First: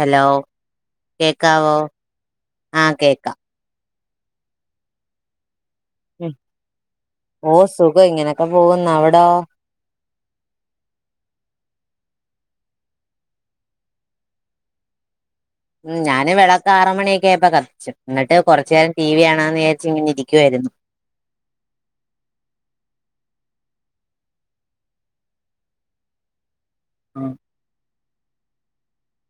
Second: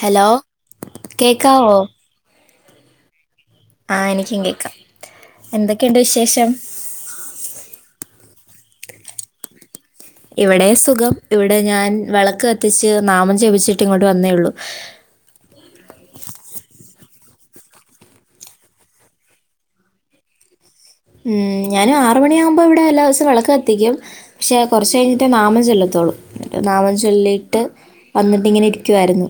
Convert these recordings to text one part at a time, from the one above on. Hello കേക്കാവോ ആ കേക്കാം ആ എനിക്കും കേക്കാം എന്തൊ ഉം ഓ സുഖം ഇങ്ങനെ [unintelligible] പോവുന്നു അവിടോ ഇവിടെയും സുഖം ഇവിടെ ഞാൻ വെളക്ക് കത്തിച്ച് നാമം ജപിച്ചിട്ട് ഇങ്ങോട്ട് വന്നേ ഉള്ളൂ ഉം ഞാന് വെമ്ളക്ക് ആറ് മണിയൊക്കെ ആയപ്പൊ കത്തിച്ചു, എന്നിട്ട് കൊറച്ച് നേരം ടി വി കാണാന്ന് വിചാരിച്ച് ഇങ്ങനെ ഇരിക്കുവായിരുന്നു. ഉം ഞാനും ആറ് മണിയാവുമ്പോ ഇവിടെ എല്ലാ ദിവസവും വെളക്ക് കത്തിക്കും പക്ഷെ കൊറച്ച് കഴിഞ്ഞിട്ടേ നാമം ചൊല്ലത്തുള്ളൂ. നാമം ചൊല്ലിയിട്ട് വന്നിട്ടിങ്ങനെ ഇരിക്കുവായിരുന്നു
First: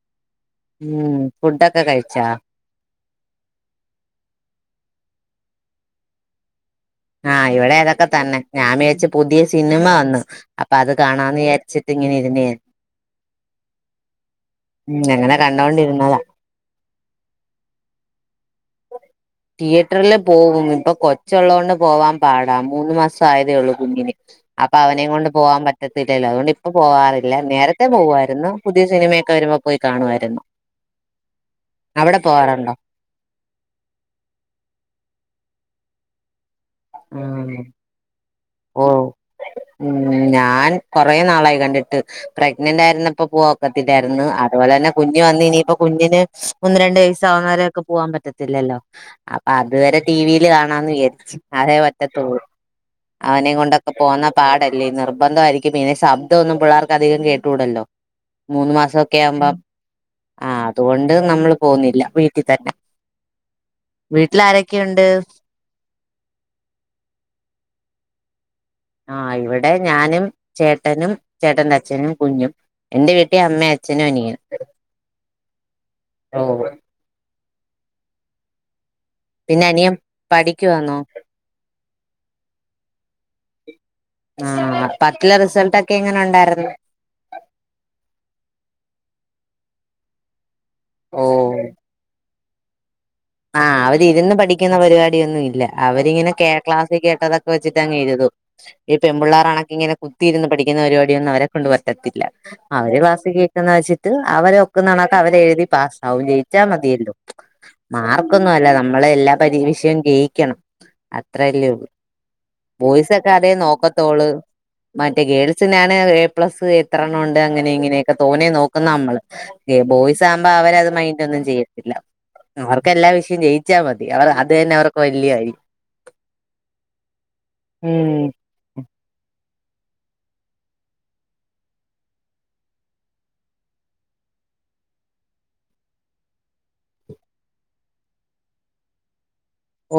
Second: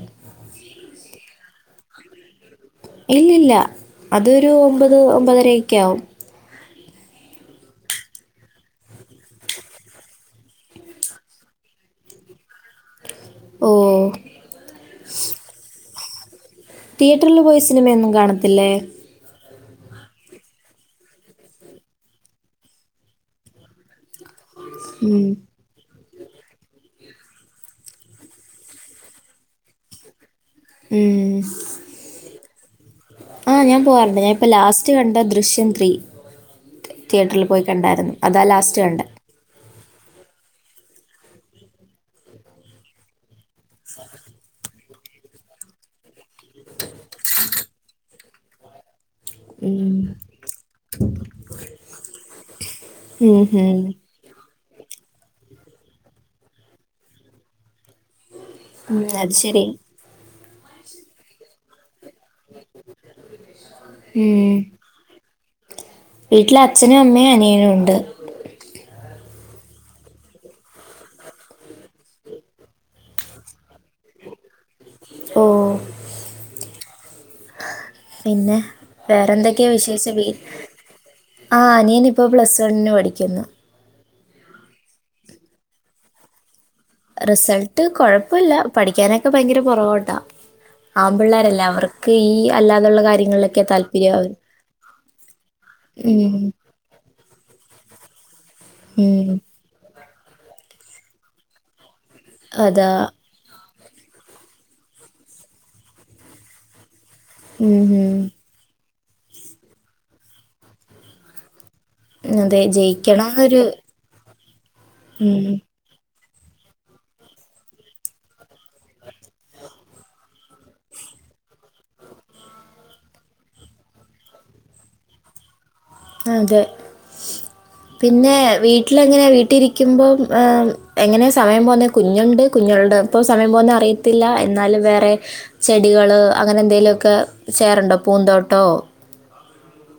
ഉം ഫുഡൊക്കെ കഴിച്ചാ? ഇല്ലില്ല അതൊരു ഒമ്പത് ഒമ്പതരെയ്ക്കാവും ആഹ് ഇവിടെ അതൊക്കെ തന്നെ ഞാൻ വിചാരിച്ചു പുതിയ സിനിമ വന്നു അപ്പൊ അത് കാണാന്ന് വിചാരിച്ചിട്ടിങ്ങനെ ഇരുന്നെയാണ് ഓ ഉം അങ്ങനെ കണ്ടോണ്ടി രുന്നതാ തിയേറ്ററില് പോയി സിനിമയൊന്നും കാണത്തില്ലേ? തിയേറ്റർല് പോവും, ഇപ്പൊ കൊച്ചൊള്ളത് കൊണ്ട് പോവാൻ പാടാ, മൂന്ന് മാസം ആയതേ ഉള്ളൂ കുഞ്ഞിന്. അപ്പൊ അവനെയും ഉം കൊണ്ട് പോവാൻ പറ്റത് ഇല്ലില്ല അതുകൊണ്ട് ഇപ്പ പോവാറില്ല, നേരത്തെ പോവായിരുന്നു, പുതിയ സിനിമയൊക്കെ വരുമ്പോ പോയി കാണുവായിരുന്നു ഉം ആ ഞാൻ പോവാറിണ്ട് ഞാൻ ഇപ്പൊ ലാസ്റ്റ് കണ്ട ദൃശ്യം ത്രീ തിയേറ്ററിൽ ആഹ് പോയി കണ്ടായിരുന്നു അതാ ലാസ്റ്റ് ഓ കണ്ടേ. ഉം ഞാൻ കൊറെ നാളായി കണ്ടിട്ട് പ്രഗ്നൻറായിരുന്നപ്പോ പോ പറ്റില്ലായിരുന്നു അതുപോലെ തന്നെ കുഞ്ഞ് വന്ന് ഇനിയിപ്പോ കുഞ്ഞിന് ഒന്ന് രണ്ടു വയസ്സും ആവും വരെ ഒക്കെ പോവാൻ പറ്റത്തില്ലല്ലോ. അപ്പൊ ഉം അതുവരെ ടിവിയില് കാണാന്ന് വിചാരിച്ചു. അതേ പറ്റത്തൂ, ഉം അവനേം ഉം കൊണ്ടൊക്കെ പോവുന്നേ പാട അല്ല നിർബന്ധമായിരിക്കും പിന്നെ ശബ്ദം ഒന്നും പിള്ളേർക്ക് അധികം കേട്ടൂടല്ലോ മൂന്ന് ഉം മാസൊക്കെ അത് ആവുമ്പം ശരി ആ അതുകൊണ്ട് നമ്മള് പോവുന്നില്ല വീട്ടി തന്നെ വീട്ടില് ഉം ആരൊക്കെയുണ്ട്? വീട്ടില് അച്ഛനും അമ്മയും അനിയനും ഉണ്ട് ആഹ് ഇവിടെ ഞാനും ചേട്ടനും ചേട്ടന്റെ അച്ഛനും കുഞ്ഞും എൻന്റെ വീട്ടിൽ അമ്മയും അച്ഛനും അനിയ- ഓ പിന്നെ പിന്നെ വേറെന്തൊക്കെയാ അനിയൻ വിശേഷിച്ച പഠിക്കുവാന്നോ ആ അനിയൻ ഇപ്പോ പ്ലസ് വണ്ണിന് പഠിക്കുന്നു ആ പത്തിലെ റിസൾട്ട് ഒക്കെ ഇ എങ്ങനെ ഉണ്ടായിരുന്നു റിസൾട്ട് കൊഴപ്പില്ല പഠിക്കാനൊക്കെ ഭയങ്കര പുറകോട്ടാ ഓ ആൺപിളേരല്ലേ അവർക്ക് ഈ- അല്ലാതുള്ള കാര്യം ആ അവരിരുന്ന് പഠിക്കുന്ന പരിപാടി ഒന്നും ഇല്ല അവരിങ്ങനെ ഉം ക്ലാസ്സിൽ കേട്ടതൊക്കെ വെച്ചിട്ട് അങ്ങ് എഴുതും ഈ ഉം പെൺപിളേളർ ആണ് ഇങ്ങനെ ഇരുന്നു പഠിക്കുന്ന പരിപാടി ഒന്നും അവരെ കൊണ്ടു പററ്റില്ല പറ്റത്തില്ല അതാ അവരെ വാസികയ [unintelligible] എന്ന് വെച്ചിട്ട് അവരെ ഒക്കെ നടന്ന അവരെഴുതി പാസാവും ജയിച്ചാൽ മതിയല്ലോ ഉം ഉം മാർക്കൊന്നും അല്ല നമ്മൾ എല്ലാ പരീക്ഷയും ജയിക്കണം അത്രല്ലേ ഉള്ളൂ അതെ ബോയ്സൊക്കെ അത ജയിക്കണന്നൊരു നോക്കത്തോൾ മറ്റേ ഉം ഗേൾസിനാണ് പ്ലസ് എത്രണ്ണം ഉണ്ട് അങ്ങനെ ഇങ്ങനെയൊക്കെ തോന്നേ നോക്കുന്ന നമ്മൾ ബോയ്സ് ആകുമ്പോ അവരത് മൈൻഡ് ഒന്നും ചെയ്യത്തില്ല. അവർക്കെല്ലാം വിഷയം ജയിച്ചാൽ മതി അവർ അത് തന്നെ അവർക്ക് വലിയ കാര്യം അതെ പിന്നെ ഉം വീട്ടിൽ എങ്ങനെ വീട്ടിൽ ഇരിക്ക ഇരി ക്കുമ്പോ എങ്ങനെ സമയം പോകുന്നെ കുഞ്ഞുണ്ട് കുഞ്ഞുണ്ട് ഇപ്പൊ സമയം പോവുന്നേ അറിയത്തില്ല എന്നാലും വേറെ ചെടികൾ അങ്ങനെ എന്തെലു മൊക്കെ ഒക്കെ ചെയ്യാറുണ്ടോ പൂന്തോട്ടോ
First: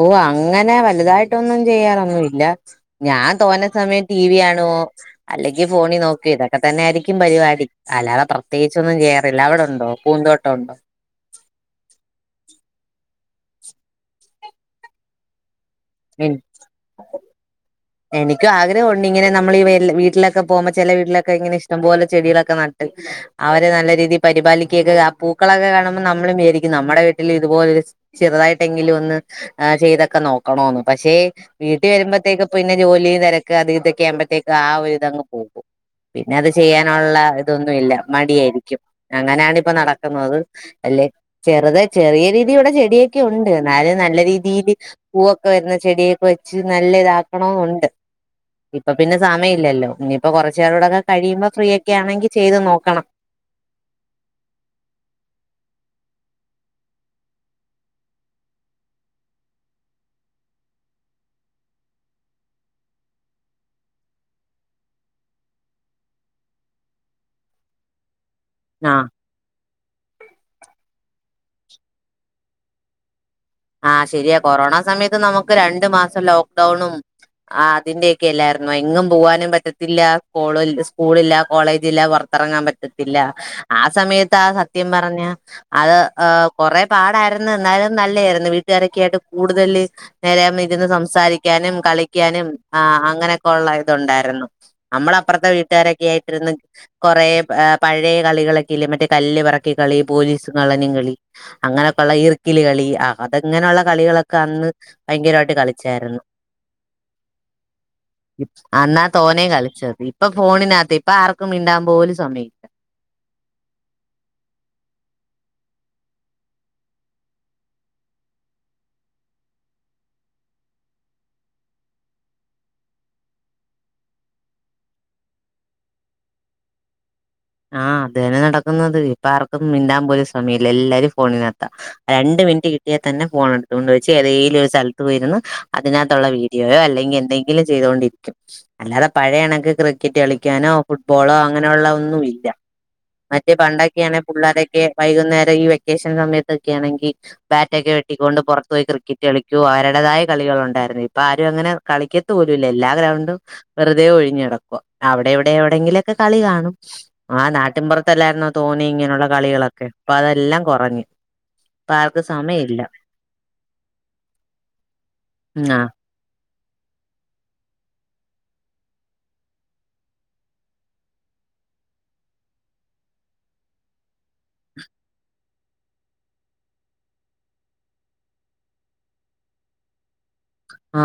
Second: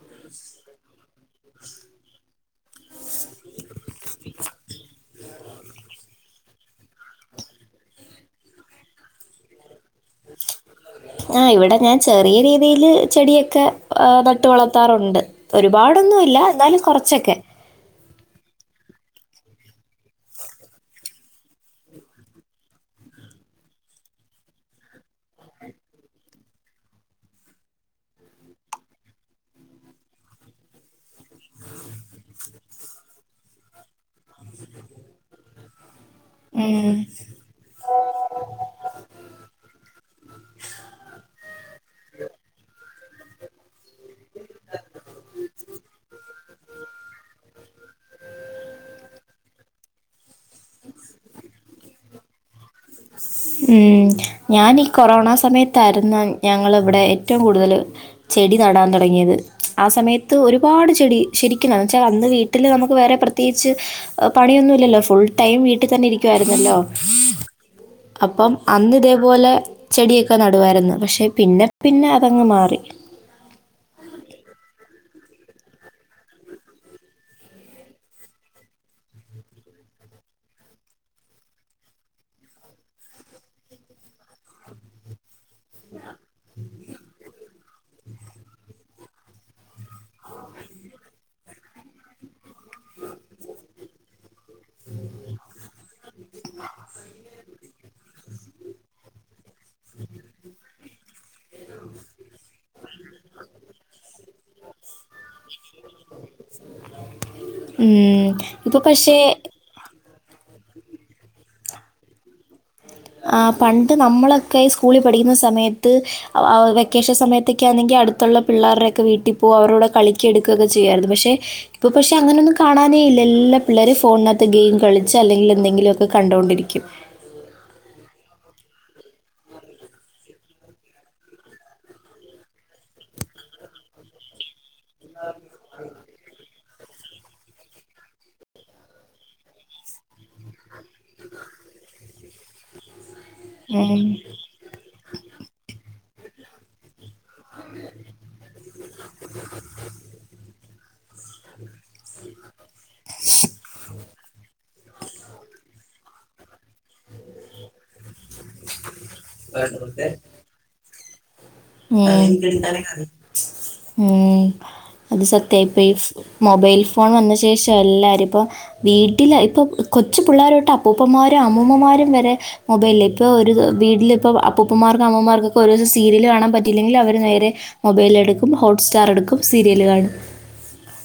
ഓ അങ്ങനെ വലുതായിട്ടൊന്നും ചെയ്യാറൊന്നുമല്ല ഞാൻ തോന്ന സമയം ടി വി കാണുവോ അല്ലെങ്കിൽ ഫോണിൽ നോക്കുവോ ഇതൊക്കെ തന്നെ ആയിരിക്കും പരിപാടി അല്ലാതെ പ്രത്യേകിച്ചൊന്നും ചെയ്യാറില്ല അവിടെണ്ടോ ആ ഇവിടെ ഞാൻ ചെറിയ രീതി എൻ്റെയിൽ ചെടിയൊക്കെ നട്ട് വളർത്താറുണ്ട് ഒരുപാടൊന്നും ഇല്ല എന്നാലും കുറച്ചൊക്കെ എനിക്കും ആഗ്രഹമുണ്ട് ഇങ്ങനെ നമ്മൾ ഈ വീട്ടിലൊക്കെ പോകുമ്പോൾ ചില വീട്ടിലൊക്കെ ഇങ്ങനെ ഇഷ്ടം പോലെ ചെടികളൊക്കെ നട്ട് അവർനല്ല രീതിയിൽ പരിപാലിക്കുമൊക്കെ ആ പൂക്കളൊക്കെ കാണുമ്പോൾ നമ്മളും വിചാരിക്കും നമ്മുടെ വീട്ടിൽ ഇതുപോലൊരു ചെറുതായിട്ട് എങ്കിലും ഒന്ന് ചെയ്തൊക്കെ നോക്കമെണന്ന് പക്ഷേ വീട്ടിൽ വരുമ്പോത്തേക്കും പിന്നെ ജോലി തിരക്ക് അത് ഇതൊക്കെ ആവുമ്പോഴത്തേക്ക് ആ ഒരു ഇതങ്ങ് പോകും പിന്നെ അത് ഉം. ചെയ്യാനുള്ള ഇതൊന്നുമല്ല മടിയായിരിക്കും അങ്ങനെയാണ് ഇപ്പൊ നടക്കുന്നത് അല്ലെ ചെറുത ചെറിയ രീതിയിലൂടെ ചെടിയെ ഉണ്ട് എന്നാലും നല്ല രീതി- [inaudible] പൂവൊക്കെ വരുന്ന ചെടിയൊക്കെ വെച്ച് നല്ല ഇതാക്ക ഓ ഉണ്ട് ഇപ്പൊ പിന്നെ സമയമില്ലല്ലോ ഇനിയിപ്പോ കുറച്ചുകേടൊക്കെ കഴിയുമ്പോ ഫ്രീ ഒക്കെ ആണെങ്കിൽ ചെയ്ത് നോക്കും. ഉം ഞാനീ കൊറോണ സമയത്തായിരുന്നു ഞങ്ങൾ ഇവിടെ ഏറ്റവും കൂടുതൽ ചെടി നടാൻ തുടങ്ങിയത് ആ സമയത്ത് ഒരുപാട് ചെടി ശരിക്കും വെച്ചാൽ അന്ന് വീട്ടിൽ നമുക്ക് വേറെ പ്രത്യേകിച്ച് പണിയൊന്നുമില്ലല്ലോ ഫുൾ ടൈം വീട്ടിൽ തന്നെ ഇരിക്കുായിരുന്നല്ലോ അപ്പം അന്ന് ആഹ് ഇതേപോലെ ചെടിയൊക്കെ നടുവമായിരുന്നു പക്ഷെ- പിന്നെ പിന്നെ അതങ്ങ് മാറി ആ ശരിയാ കൊറോണ സമയത്ത് നമുക്ക് രണ്ടു മാസം ലോക്ഡൗണും അതിന്റെ ഒക്കെ അല്ലായിരുന്നു എങ്ങും പോവാനും പറ്റത്തില്ല സ്കൂളില്ല കോളേജില്ല പുറത്തിറങ്ങാൻ പറ്റത്തില്ല ആ സമയത്ത് ആ സത്യം പറഞ്ഞ അത് ആ കൊറെ പാടായിരുന്നു എന്നാലും നല്ലയാര്- വീട്ടുകാരൊക്കായിട്ട് കൂടുതല് നേരെയൊന്നിര്ന്ന് സംസാരിക്കാനും കളിക്കാനും ആഹ് അങ്ങനൊക്കെ ഒള്ള ഇതൊണ്ടാരുന്നു നമ്മള് അപ്പറത്തെ വീട്ടുകാരൊക്കെയായിട്ടിരുന്ന് കൊറേ പഴയ കളികളൊക്കില്ല മറ്റേ കല്ല് പറക്കി കളി പോലീസും കള്ളനും കളി അങ്ങനൊക്കെയൊള്ള ഈർക്കില്കളി അ- അതങ്ങനൊള്ള കളികളൊക്കെ അന്ന് ഭയങ്കരാട്ട് കളി- കളിച്ചാരന്നു ഉം, ഇപ്പൊ പക്ഷേ ഇപ്പൊ ഫോണിനാത്ത് ഇപ്പ ആർക്കും മിണ്ടാപോലും സമയില്ല ആഹ് പണ്ട് നമ്മളൊക്കെ സ്കൂളിൽ പഠിക്കുന്ന സമയത്ത് വെക്കേഷൻ സമയത്തൊക്കെ ആന്നെങ്കി അടുത്തൊള്ള പിള്ളേർടൊക്കെ വീട്ടി പോം അവർടൂടെ കളിക്കും ആഹ് അതന്നെ നടക്കുന്നത് ഇപ്പ ആർക്കും മിണ്ടാപോലും സമയില്ല എല്ലാരും ഫോണിനാത്ത രണ്ട് മിനിറ്റ് കിട്ടിയാതന്നെ ഫോൺ എടുത്ത്കൊണ്ട് വച്ച് ഏതേലൊരു സി- സ്ഥലത്ത് പോയ്രിന്ന് അതിനാത്തൊള്ള വീടി- യോ അല്ലെങ്കി എന്തെങ്കിലും ചെയ്തോണ്ടിരിക്കും അല്ലാതെ പഴയണക്ക് ക്രിക്കറ്റ് കളിക്കാനോ ഫുട്ബോളോ അങ്ങനൊള്ള ഒന്നുംല്ല ല്ല മറ്റേ ഉം. പണ്ടൊക്കെയാണെ പുള്ളോരൊക്കെ വൈകുന്നേരം ഈ വെ- ക്കേഷൻ സമയത്തൊക്കെയാണെങ്കി ബാറ്റക്കെ വെട്ടിക്കൊണ്ട് പുറത്തോയി ക്രിക്കറ്റ് കളിക്കോ അവരെടേതായ കളികൾ ഉണ്ടായിരുന്നു ഇപ്പൊ ആരും അങ്ങനെ കളിക്കത്ത് പോലു- എല്ലാ ഗ്രൗണ്ടും വെറുതെ ഒഴിഞ്ഞെട- അവിടെവിടെ എവിടെങ്കിലൊക്കെ കളി കാണും ആഹ് നാട്ടിമ്പൊറ- ത്തൊലാരുന്നൊ തോന്നി ഇങ്ങനൊള്ള കളികളൊക്കെ ഇപ്പൊ അതെല്ലാം കൊറഞ്ഞ് ഉം ഉം അത് ആ സത്യായിപ്പോയ് മൊബൈൽ ഫോൺ വന്ന ശേഷം എല്ലാരും ഇപ്പൊ വീട്ടിൽ ഇപ്പോൾ കൊച്ച് പിള്ളേരൊട്ട് അപ്പൂപ്പന്മാരും അമ്മൂമ്മമാരും വരെ മൊബൈല ഇപ്പൊ ഒരു വീട്ടി- പറ്റില്ലങ്കിൽ അവര് നേരെ മൊബൈല് എടുക്കും ഹോട്ട്സ്റ്റാർ എടുക്കും സീരിയല് കാണും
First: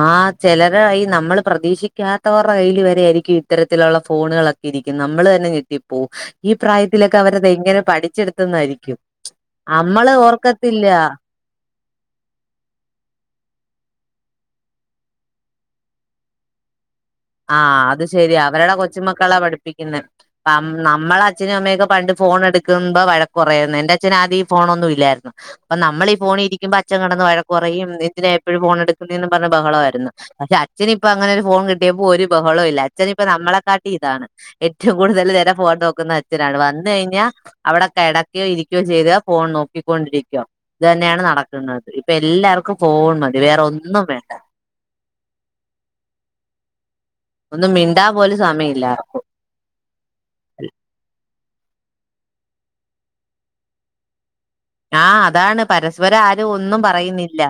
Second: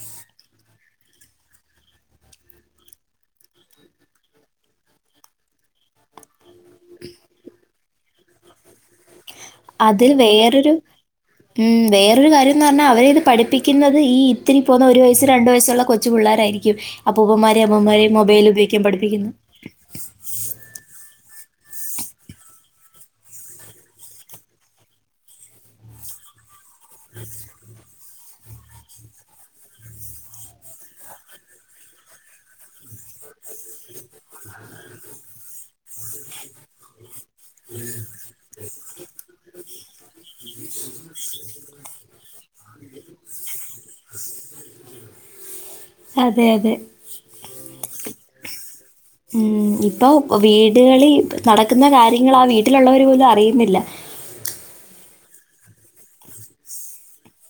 ആഹ് ചെലര് ഈ നമ്മള് പ്രതീക്ഷിക്കാത്തവർടെ കയ്ൽ വരെ ആരിക്കും ഇത്തരത്തിലൊള്ള ഫോണ്- അമ്മള് അതിൽ വേറൊരു ഓർക്കത്തില്ലാ ഉം വേറൊരു കാര്യന്ന് പറഞ്ഞ അവരെ ഇത് പഠിപ്പിക്കന്നത് ഈ ഇത്തിരി പോന്ന ഒരു വയസ്സ് രണ്ടു വയസൊള്ള കൊച്ചു പുള്ളാരാരിക്കും ആഹ് അത് ശെരിയാ അവരടെ പഠിപ്പിക്കുന്നത് കൊച്ചുമക്കളാ പഠിപ്പിക്കുന്നെ നം നമ്മളെ അച്ഛനും അമ്മയൊക്കെ പണ്ട് ഫോൺ എടു- ക്കമ്പം വഴക്കൊ- അച്ചൻക്കെടന്ന് വഴക്കുറയും എന്തിനാഎപ്പഴും ഫോണെടുക്കുന്നേന്ന് പറഞ്ഞ് ബഹളാരുന്നു പക്ഷെ അച്ഛന് ഇപ്പം അങ്ങനൊരു ഫോൺ- കിട്ടിയപ്പ ഒരു ബഹളുല്ല അച്ഛൻ ഇപ്പം നമ്മളെ കാട്ടി ഇതാണ് ഏറ്റം കൂടുതല് അവിടെ കെടക്കോ ഇരിക്കോ ചെയ്ത ഫോൺ നോക്കി കൊണ്ടിരിക്കോ ഇതന്നെയാണ് നടക്കുന്നത് ഇപ്പൊ എല്ലാർക്കും ഫോൺ മതി വേറെ ഒന്നും വേണ്ട അതെ അതെ ഒന്നു മിണ്ടാപോലും സമയില്ല ഉം ഇപ്പൊ വീടുകളി നടക്ക്ന്ന കാര്യങ്ങള് ആ വീട്ടിലൊള്ളവര് പോലും അറിയുന്നില്ല ആഹ് അതാണ് പരസ്പരം ആരും ഒന്നും പറയുന്നില്ല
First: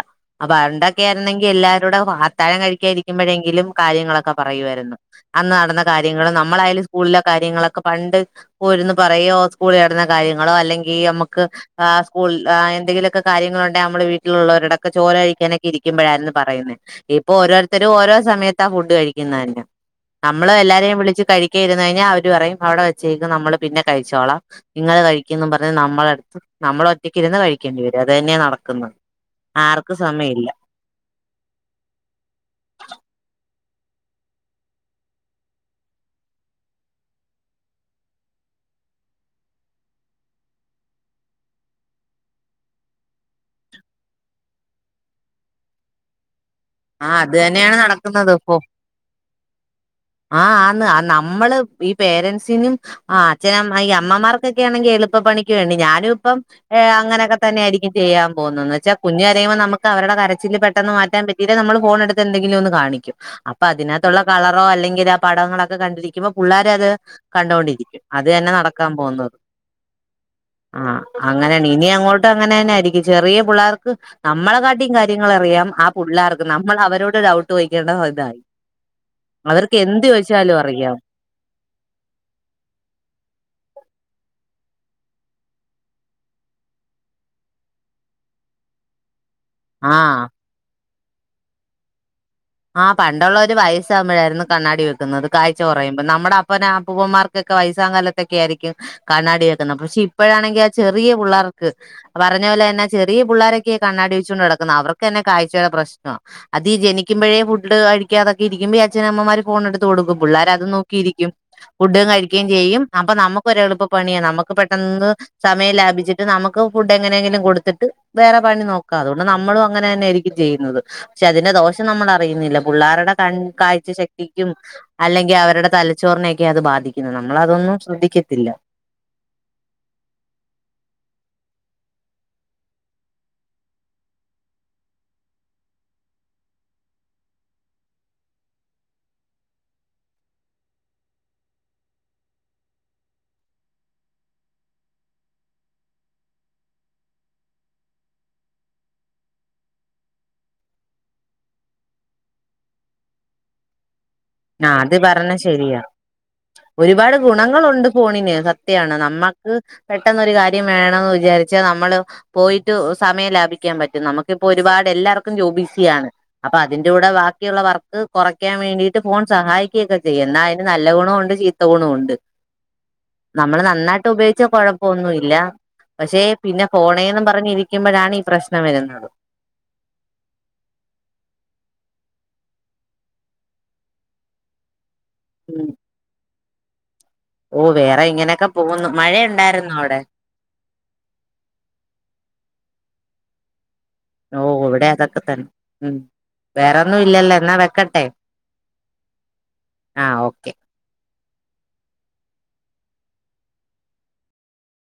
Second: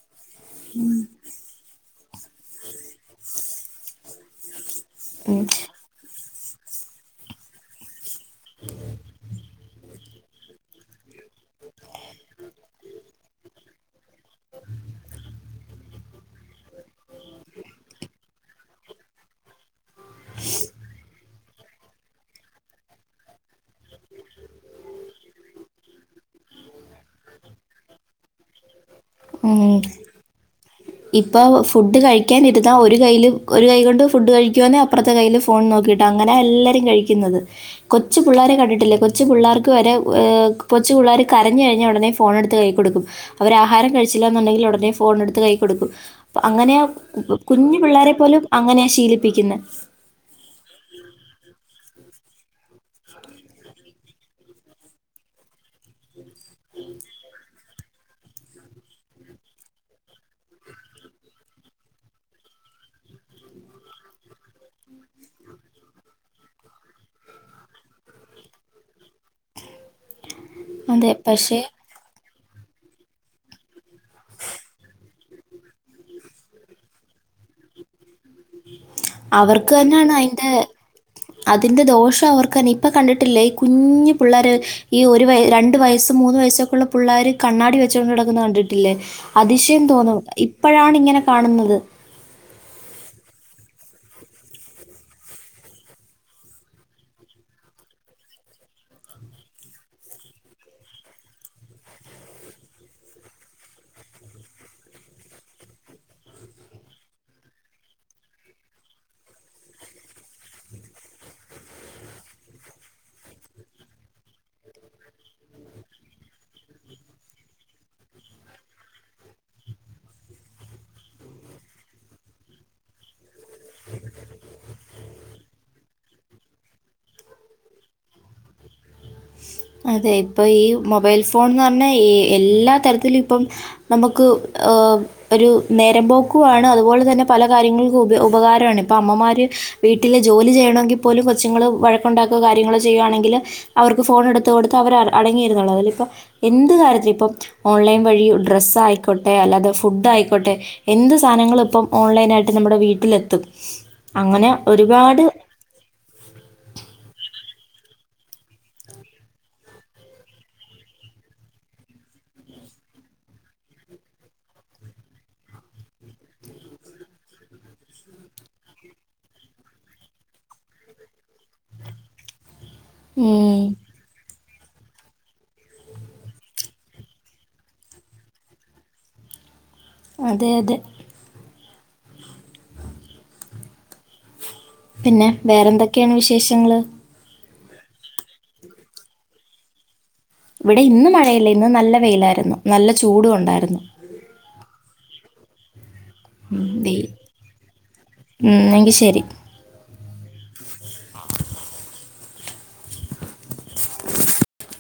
ആ പണ്ടൊക്യായ്രുന്നെങ്കി എല്ലാ- കൂടെ അത്താഴം കഴിക്കാനിരിക്കുമ്പഴെങ്കിലും കാര്യങ്ങളൊക്കെ പറയുവാരുന്നു ഉം, അന്ന് നടന്ന കാര്യങ്ങളും നമ് മ്മളായാലും സ്കൂളിലെ കാര്യങ്ങളൊക്കെ പണ്ട് ഓരോന്ന് പറയോ സ്കൂളിനടന്ന കാര്യങ്ങളോ അല്ലെങ്കി അമ്മക്ക് എന്തെങ്കിലൊക്കെ കാര്യങ്ങളൊണ്ടെ അമ്മള് വീട്ടിലുള്ളവരോടൊക്കെ ചോറ് കഴിക്കാനൊക്കെ ഇരിക്കുമ്പഴാര്ന്ന് പറയുന്നെ ഇപ്പൊ ഓരോര്ത്തര് ഓരോസമയത്താ ഫുഡ് കഴിക്കുന്നന്നേ. അമ്മള് എല്ലാരേം വിളിച്ച് കഴി ക്കേയിര്ന്ന് കഴിഞ്ഞാ അവര് പറയും അവടെ വെച്ചേക്ക്‌ നമ്മള് പിന്നെ കഴിച്ചോളാം ഇങ്ങള് കഴിക്കെന്നും പർഞ്ഞ് നമ്മളട്ത്ത് നമ്മളൊറ്റക്കിര്ന്ന് കഴിക്കേണ്ടി വരും അതെന്നെ നടക്കുന്നത്. ആർക്കു സമയില്ല. ഇപ്പ ഫുഡ് കഴിക്കാനിരുന്നാ ഒര് കൈയ്യില് ഒരു കൈ കൊണ്ട് ഫുഡ് കഴിക്കുവാന്നെ അപ്പർത്തെ കയ്യില് ഫോൺ നോക്കീട്ടങ്ങനാ എല്ലാരും കഴിക്കുന്നത് കൊച്ചു പിള്ളാരെ കണ്ടിട്ടില്ലേ കൊച്ചു പിള്ളാർക്ക് വരെ ഏർ കൊച്ചു പിള്ളാര് കരഞ്ഞ് കഴിഞ്ഞാ ഒടനെ ഫോണെട്ത്ത് കൈ കൊടുക്കും അവരാഹാരം കഴിച്ചില്ലന്നുണ്ടെങ്കില് ഒടനെ ഫോണെട്ത്ത് കൈ കൊടുക്കും. അങ്ങനെയാ ആ കു കു അത് തന്നെയാണ് കുഞ്ഞു പിള്ളാരെ നടക്കുന്നത് പോലും ഇപ്പൊ അങ്ങനെ ശീലിപ്പിക്കുന്നെ. ആഹ് ആന്ന് ആ നമ്മള് ഈ പേരൻസിനും ആഹ് അച്ഛനമ്മ ഈ അമ്മമാർക്കെക്കെ ണെങ്കി എളുപ്പപ്പണിക്ക് വേണ്ടി ഞാനുപ്പം ഏ അങ്ങനൊക്കെ തന്നെ യായിരി നി ചെയ്യാം പോവുന്നന്ന്വെച്ചാ കുഞ്ഞ് കരയുമ്പോ നമ്മക്കവരുടെ കരച്ചില് പെട്ടെന്ന് മാറ്റാൻ പ തിരെ നമ്മള് ഫോണെട്ത്തെന്തെങ്കിലൊന്ന് കാണിക്കും അപ്പൊ അതിനഅത്തുള്ള കളറോ അല്ലെങ്കില് ആ പടങ്ങളൊക്കെ കണ്ടിരിക്കുമ്പോ പുള്ളാരത് കണ്ടൊണ്ടിരിക്കും അതെന്നെ നടക്കാൻ പോന്ന ആഹ് അതെ പക്ഷേ അങ്ങനെണ് ഇനി അങ്ങോ ട്ടങ്ങനെന്നായിരിക്കും ചെറിയ പുള്ളാർക്ക് നമ്മളെ കാട്ടിം കാര്യങ്ങളറിയാം അ പുള്ളാർക്ക് നമ്മളവരോട് ഡൗട്ടോയ്ക്കേണ്ട [unintelligible] യി. അവർക്ക് തന്നെയാണ് അതിന്റെ അറിയാം അതിന്റെ ദോഷം അവർക്ക് തന്നെ ഇപ്പൊ കണ്ടിട്ടില്ലേ ഈ കുഞ്ഞു പിള്ളേര് ഈ ഒരു വയ രണ്ടു വയസ്സ് മൂന്ന് വയസ്സൊക്കെയുള്ള പിള്ളാര് കണ്ണാടി വെച്ചോണ്ട് നടക്കുന്ന കണ്ടിട്ടില്ലേ? അതിശയം തോന്നും ആഹ് ഇപ്പഴാണ് ഇങ്ങനെ കാണുന്നത്. ആ പണ്ടൊള്ളോരു വയസാമ്പഴായിരുന്നു കണ്ണാടി വെക്കുന്നത് കാഴ്ച കൊറയുമ്പ നമ്മടപ്പനപ്പൂപ്പന്മാർക്കൊക്കെ വയസ്സാം കാലത്തൊക്കെ ആയിരിക്കും കണ്ണാടി വെക്കുന്ന പക്ഷെ ഇപ്പഴാണെങ്ക ആ ചെറിയ പുള്ളാർക്ക് പറഞ്ഞ പോലെ തന്നെ ചെറിയ പുള്ളാരൊക്കെയ കണ്ണാടി വെച്ചുകോണ്ട് നടക്കുന്നത് അവർക്ക് തന്നെ കാഴ്ചയുടെ പ്രശ്നാ അതീ ജനി ക്കുമ്പഴേ ഫുഡ് കഴിക്കാതൊക്കെ ഇരിക്കുമ്പോ ഈ അച്ഛനമ്മമാര് ഫോൺ എടുത്ത് കൊടുക്കും പുള്ളാരതും നോക്കിയിരിക്കും ഫുഡ് കഴിക്ക്യേം ചെയ്യും അപ്പൊ നമുക്ക് ഒരെളുപ്പപണിയാ നമ്മുക്ക് പെട്ടെന്ന് സമയം ലാഭിച്ചിട്ട് നമുക്ക് ഫുഡ് എങ്ങനെയെങ്കിലും കൊടുത്തിട്ട് വേറെ പണി നോക്കാം അതുകൊണ്ട് നമ്മളും അങ്ങനെന്നെയായിരിക്കും ചെയ്യുന്നത് പക്ഷെ അതിന്റെ ദോഷ നമ്മൾ അറിയുന്നില്ല പുള്ളേരുടെ കൺ കാഴ്ച ശക്തിക്കും അല്ലെങ്കി അവരുടെ തലച്ചോറിനെയൊക്കെ അത് ബാധിക്കുന്നെ നമ്മളതൊന്നും ശ്രദ്ധിക്കത്തില്ല. അതെ ഇപ്പൊ ഈ മൊബൈൽ ഫോൺന്ന് പറഞ്ഞാ എ എല്ലാ തരത്തിലും ഇപ്പം നമുക്ക് ഏഹ് ഒരു നേരം പോക്കുവാണ് അതുപോലെ തന്നെ പല കാര്യങ്ങൾക്കും ഉപ ഉപകാരമാണ് ഇപ്പൊ അമ്മമാര് വീട്ടില് ജോലി ചെയ്യണമെങ്കിൽ പോലും കൊച്ചുങ്ങള് വഴക്കുണ്ടാക്കുവോ കാര്യങ്ങളൊ ചെയ്യുവാണെങ്കില് അവർക്ക് ഫോൺ എടുത്ത് കൊടുത്താ അവര് അടങ്ങിയിരുന്നോളും അതിലിപ്പൊ എന്ത് കാര്യത്തിലും ഇപ്പം ഓൺലൈൻ വഴി ഡ്രസ്സ് ആയിക്കോട്ടെ അല്ലാതെ ഫുഡ് ആയിക്കോട്ടെ എന്ത് സാധനങ്ങളും ഇപ്പം ഓൺലൈൻ ആയിട്ട് നമ്മുടെ വീട്ടിലെത്തും. അങ്ങനെ ആ അത് ഒരുപാട് പറഞ്ഞ ശരിയാ ഒരുപാട് ഗുണങ്ങളൊണ്ട് ഫോണിന് സത്യാണ് നമ്മക്ക് പെട്ടെന്ന് ഒരു കാര്യം വേണോന്ന് വിചാരിച്ചാ നമ്മള് പോയിട്ട് സമയം ലാഭിക്കാൻ പറ്റും നമുക്കിപ്പോ ഒരുപാട് എല്ലാർക്കും ജോബീസി ആണ് അപ്പൊ അതിന്റെ കൂടെ ബാക്കിയുള്ള വർക്ക് കുറയ്ക്കാൻ വേണ്ടിട്ട് ഫോൺ സഹായിക്കയൊക്കെ ചെയ്യും എന്നാ അതിന് നല്ല ഗുണോ ഒണ്ട് ചീത്ത ഗുണോ ഒണ്ട്. മ്മ്. നമ്മള് നന്നായിട്ട് ഉപയോ ഗിച്ചാ കൊഴപ്പൊന്നുവില്ല പക്ഷേ പിന്നെ ഫോണേന്നും പറഞ്ഞിരിക്കുമ്പഴാണീ പ്രശ്നം വരുന്നത്. അതെ അതെ പിന്നെ വേറെന്തൊക്കെയാണ് വിശേഷം. ഞങ്ങള് ഓ വേറെ, ഇങ്ങനെയൊക്കെ പോകുന്നു. മഴ ഒണ്ടായിരുന്നോ അവിടെ, ഇവിടെ ഇന്ന് മഴയില്ല ഇന്ന് നല്ല വെയിലായിരുന്നു നല്ല ചൂട് ഒണ്ടായിരുന്നു ഓ എവിടെ അതൊക്കെ തന്നെ ഉം ഉം വേറെന്നും വെയിൽ ഇല്ലല്ലോ എന്നാ വെക്കട്ടെ ഉം എങ്കിൽ ശരി ആഹ ഓക്കെ [unintelligible]